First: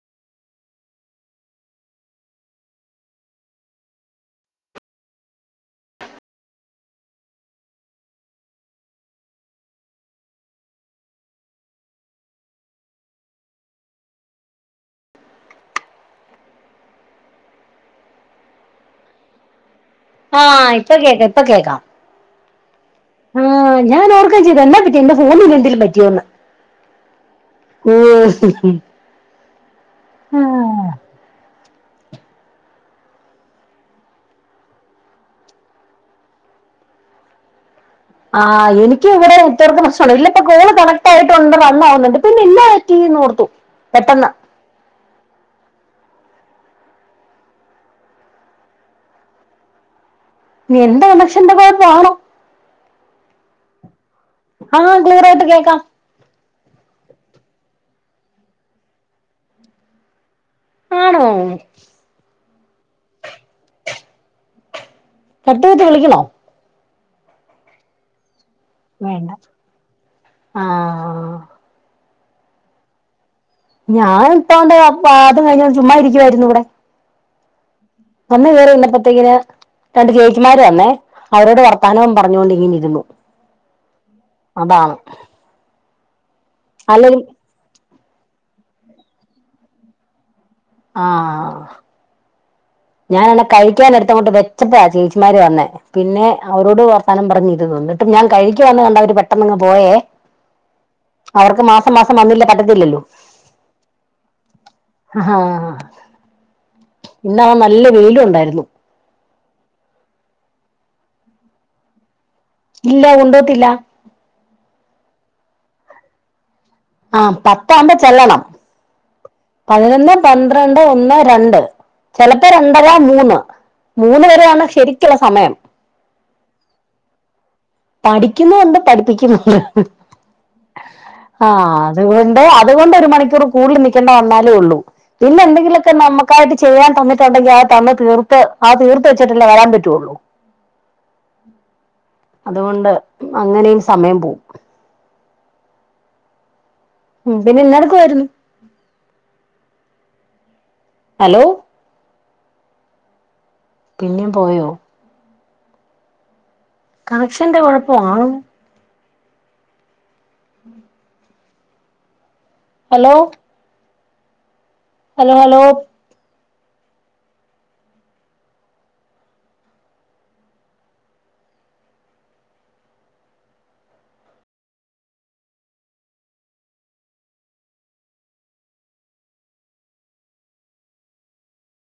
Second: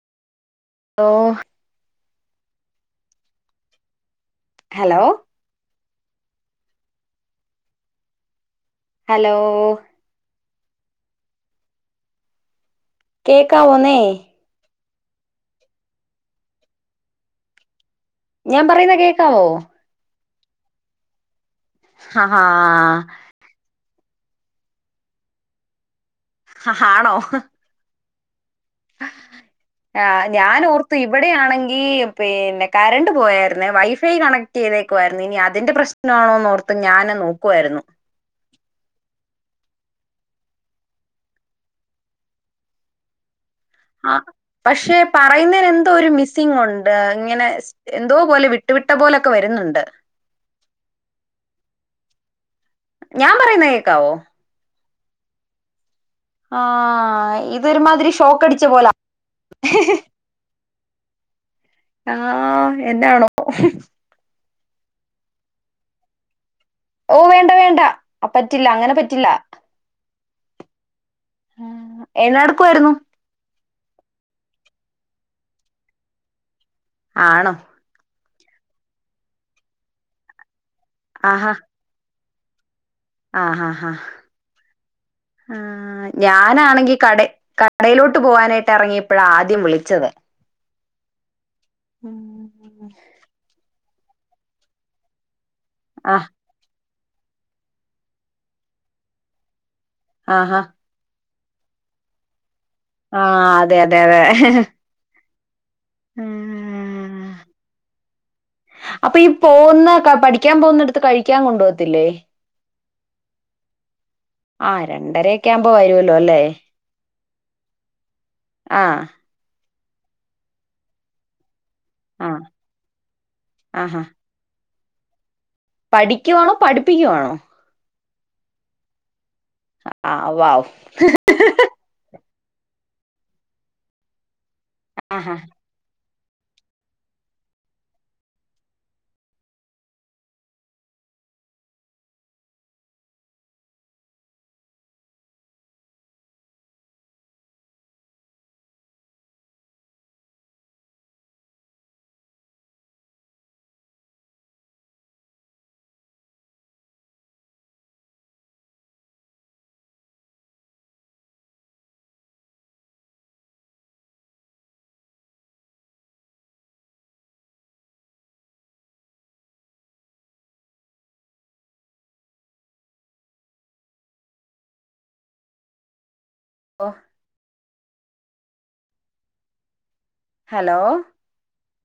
law hello hello കേക്കാവോന്നേ ഞാൻ പറയുന്നെ കേക്കാവോ ആഹ ഇപ്പ കേക്കാം ഇപ്പ കേക്കാം ഹ ഹാ ആഹ് ഞാൻ ഓർക്കേംചെയ്തു എന്നാ പറ്റി എന്റെ ഫോണിന് എന്തേലും പറ്റിയോന്ന് ഹ ഹാണോ ഏഹ് ആഹ് ഞാൻ ഓർത്തു ഇ വടെയാണെങ്കി പിന്നെ കരണ്ട് പോയായിരുന്നേ വൈഫൈ കണക്ട് ചെയ്തേക്കുവായിരുന്നു ഇനി അതിന്റെ പ്രശ് നാണോന്നോർത്ത് ഞാന് നോക്കുവായിരുന്നു ആഹ് എനിക്ക് അങ്ങനെ ഉത്തർക്ക് പ്രശ്നല്ല ഇല്ലത്തെ കോള് കണക്ട് ആയിട്ടുണ്ട് വന്നാവുന്നുണ്ട് പിന്നെ ഇല്ല കീ നോർത്തു ആഹ് പക്ഷെ പറയുന്നേന് എന്തോ ഒരു മിസ്സിംഗ് ഉണ്ട് ഇങ്ങനെ സ് എന്തോ പോലെ വിട്ട് വിട്ട പോലൊക്കെ വരുന്നുണ്ട് ഇനി എന്റെ കണക്ഷന്റെ കൊഴപ്പാണോ ഞാൻ പറയുന്ന കേക്കാവോ ആ ക്ലിയറായിട്ട് കേക്കാം ആ ഇതൊരുമാതിരി ഷോക്കടിച്ച പോല ആണോ ആ എന്നാണോ കട്ടെയ്ത് വിളിക്കണോ ഓ വേണ്ട വേണ്ട പറ്റില്ല അങ്ങനെ പറ്റില്ല ആ എന്ന ട്ക്ക്വയിരുന്നു ഞാൻ ഇട്ടണ്ട് [unintelligible] കയ്ഞ് ചുമ്മ ഇരിക്ക്യായിരുന്നു ഇവടെ ആണോ വന്ന് കേറി വന്നപ്പത്തേക്കിന് രണ്ട് ചേച്ചിമാര് വന്നേ അവരോട് വർ ത്താനം പറഞ്ഞോണ്ടിങ്ങനിരുന്നു ആ ഹ ഹ ആ ഞാനാണെങ്കി അല്ലേലും കടേ കട് കടയിലോട്ട് പോവാനായിട്ട് എറങ്ങിയപ്പളാ ആദ്യം വിളിച്ചത് ആ ഞാനാണെ കഴിക്കൻ എടുത്തങ് വെച്ചപ്പഴാ ചേച്ചിമാര് വന്നെ ആ പിന്നെ അവരോട് വർത്താനം പറഞ്ഞിരു ന്ന്ട്ടും ഞാൻ കഴിക്കാന്ന് കണ്ടവര് പെട്ടെന്നങ്ങ് പോയേ ആഹാ അവർക്ക് മാസം മാസം വന്നില്ല പറ്റത്തില്ലല്ലോ ആ അതെ അതെ അതെ ഹ ഹ ഇന്നാണെ നല്ല വെയിലുംണ്ടായിരുന്നു അപ്പൊ ഈ പോന്നെ പഠിക്കാൻ പോന്നടെത്ത് കഴിക്കാൻ കൊണ്ടോവത്തില്ലേ ഇല്ല കൊണ്ടോത്തില്ല ആ രണ്ടരയൊക്കാവുമ്പോ വരോല്ലോ ല്ലേ ആ പത്താമ്പോ ചെല്ലണം ആ പതിനൊന്ന് പന്ത്രണ്ട് ഒന്ന് രണ്ട് ആ ചെലപ്പോ രണ്ടരാ മൂന്ന് ആഹാ മൂന്ന് വെരെയാണ് ശെരിക്കുള്ള സമയം പഠിക്കുവാണോ പഠിപ്പിക്കുവാണോ പഠിക്കുന്നുണ്ട് പഠിപ്പിക്കുന്നുണ്ട് ആവു ആവു ആ അതുകൊണ്ട് അതുകൊണ്ട് ഒരു മണിക്കൂർ കൂടുതൽ നിക്കണ്ട വന്നാലേ ള്ളൂ ആഹാ പിന്നെ എന്തെങ്കിലൊക്കെ നമ്മക്ക് ക്കായിട്ട് ചെയ്യാൻ തന്നിട്ടുണ്ടെങ്കിൽ ആ തന്ന തീർത്ത് ആ തീർത്ത വെച്ചിട്ടല്ലേ വരാൻ പറ്റുള്ളൂ അതുകൊണ്ട് അങ്ങനേം സമയം പോകും ഉം പിന്നെന്നട്ക്കുവായിരുന്നു ഹലോ പിന്നിം പോയോ കണക്ഷന്റെ കൊഴപ്പാണോ ഹലോ ഹലോ ഹലോ ഒ ഹലോ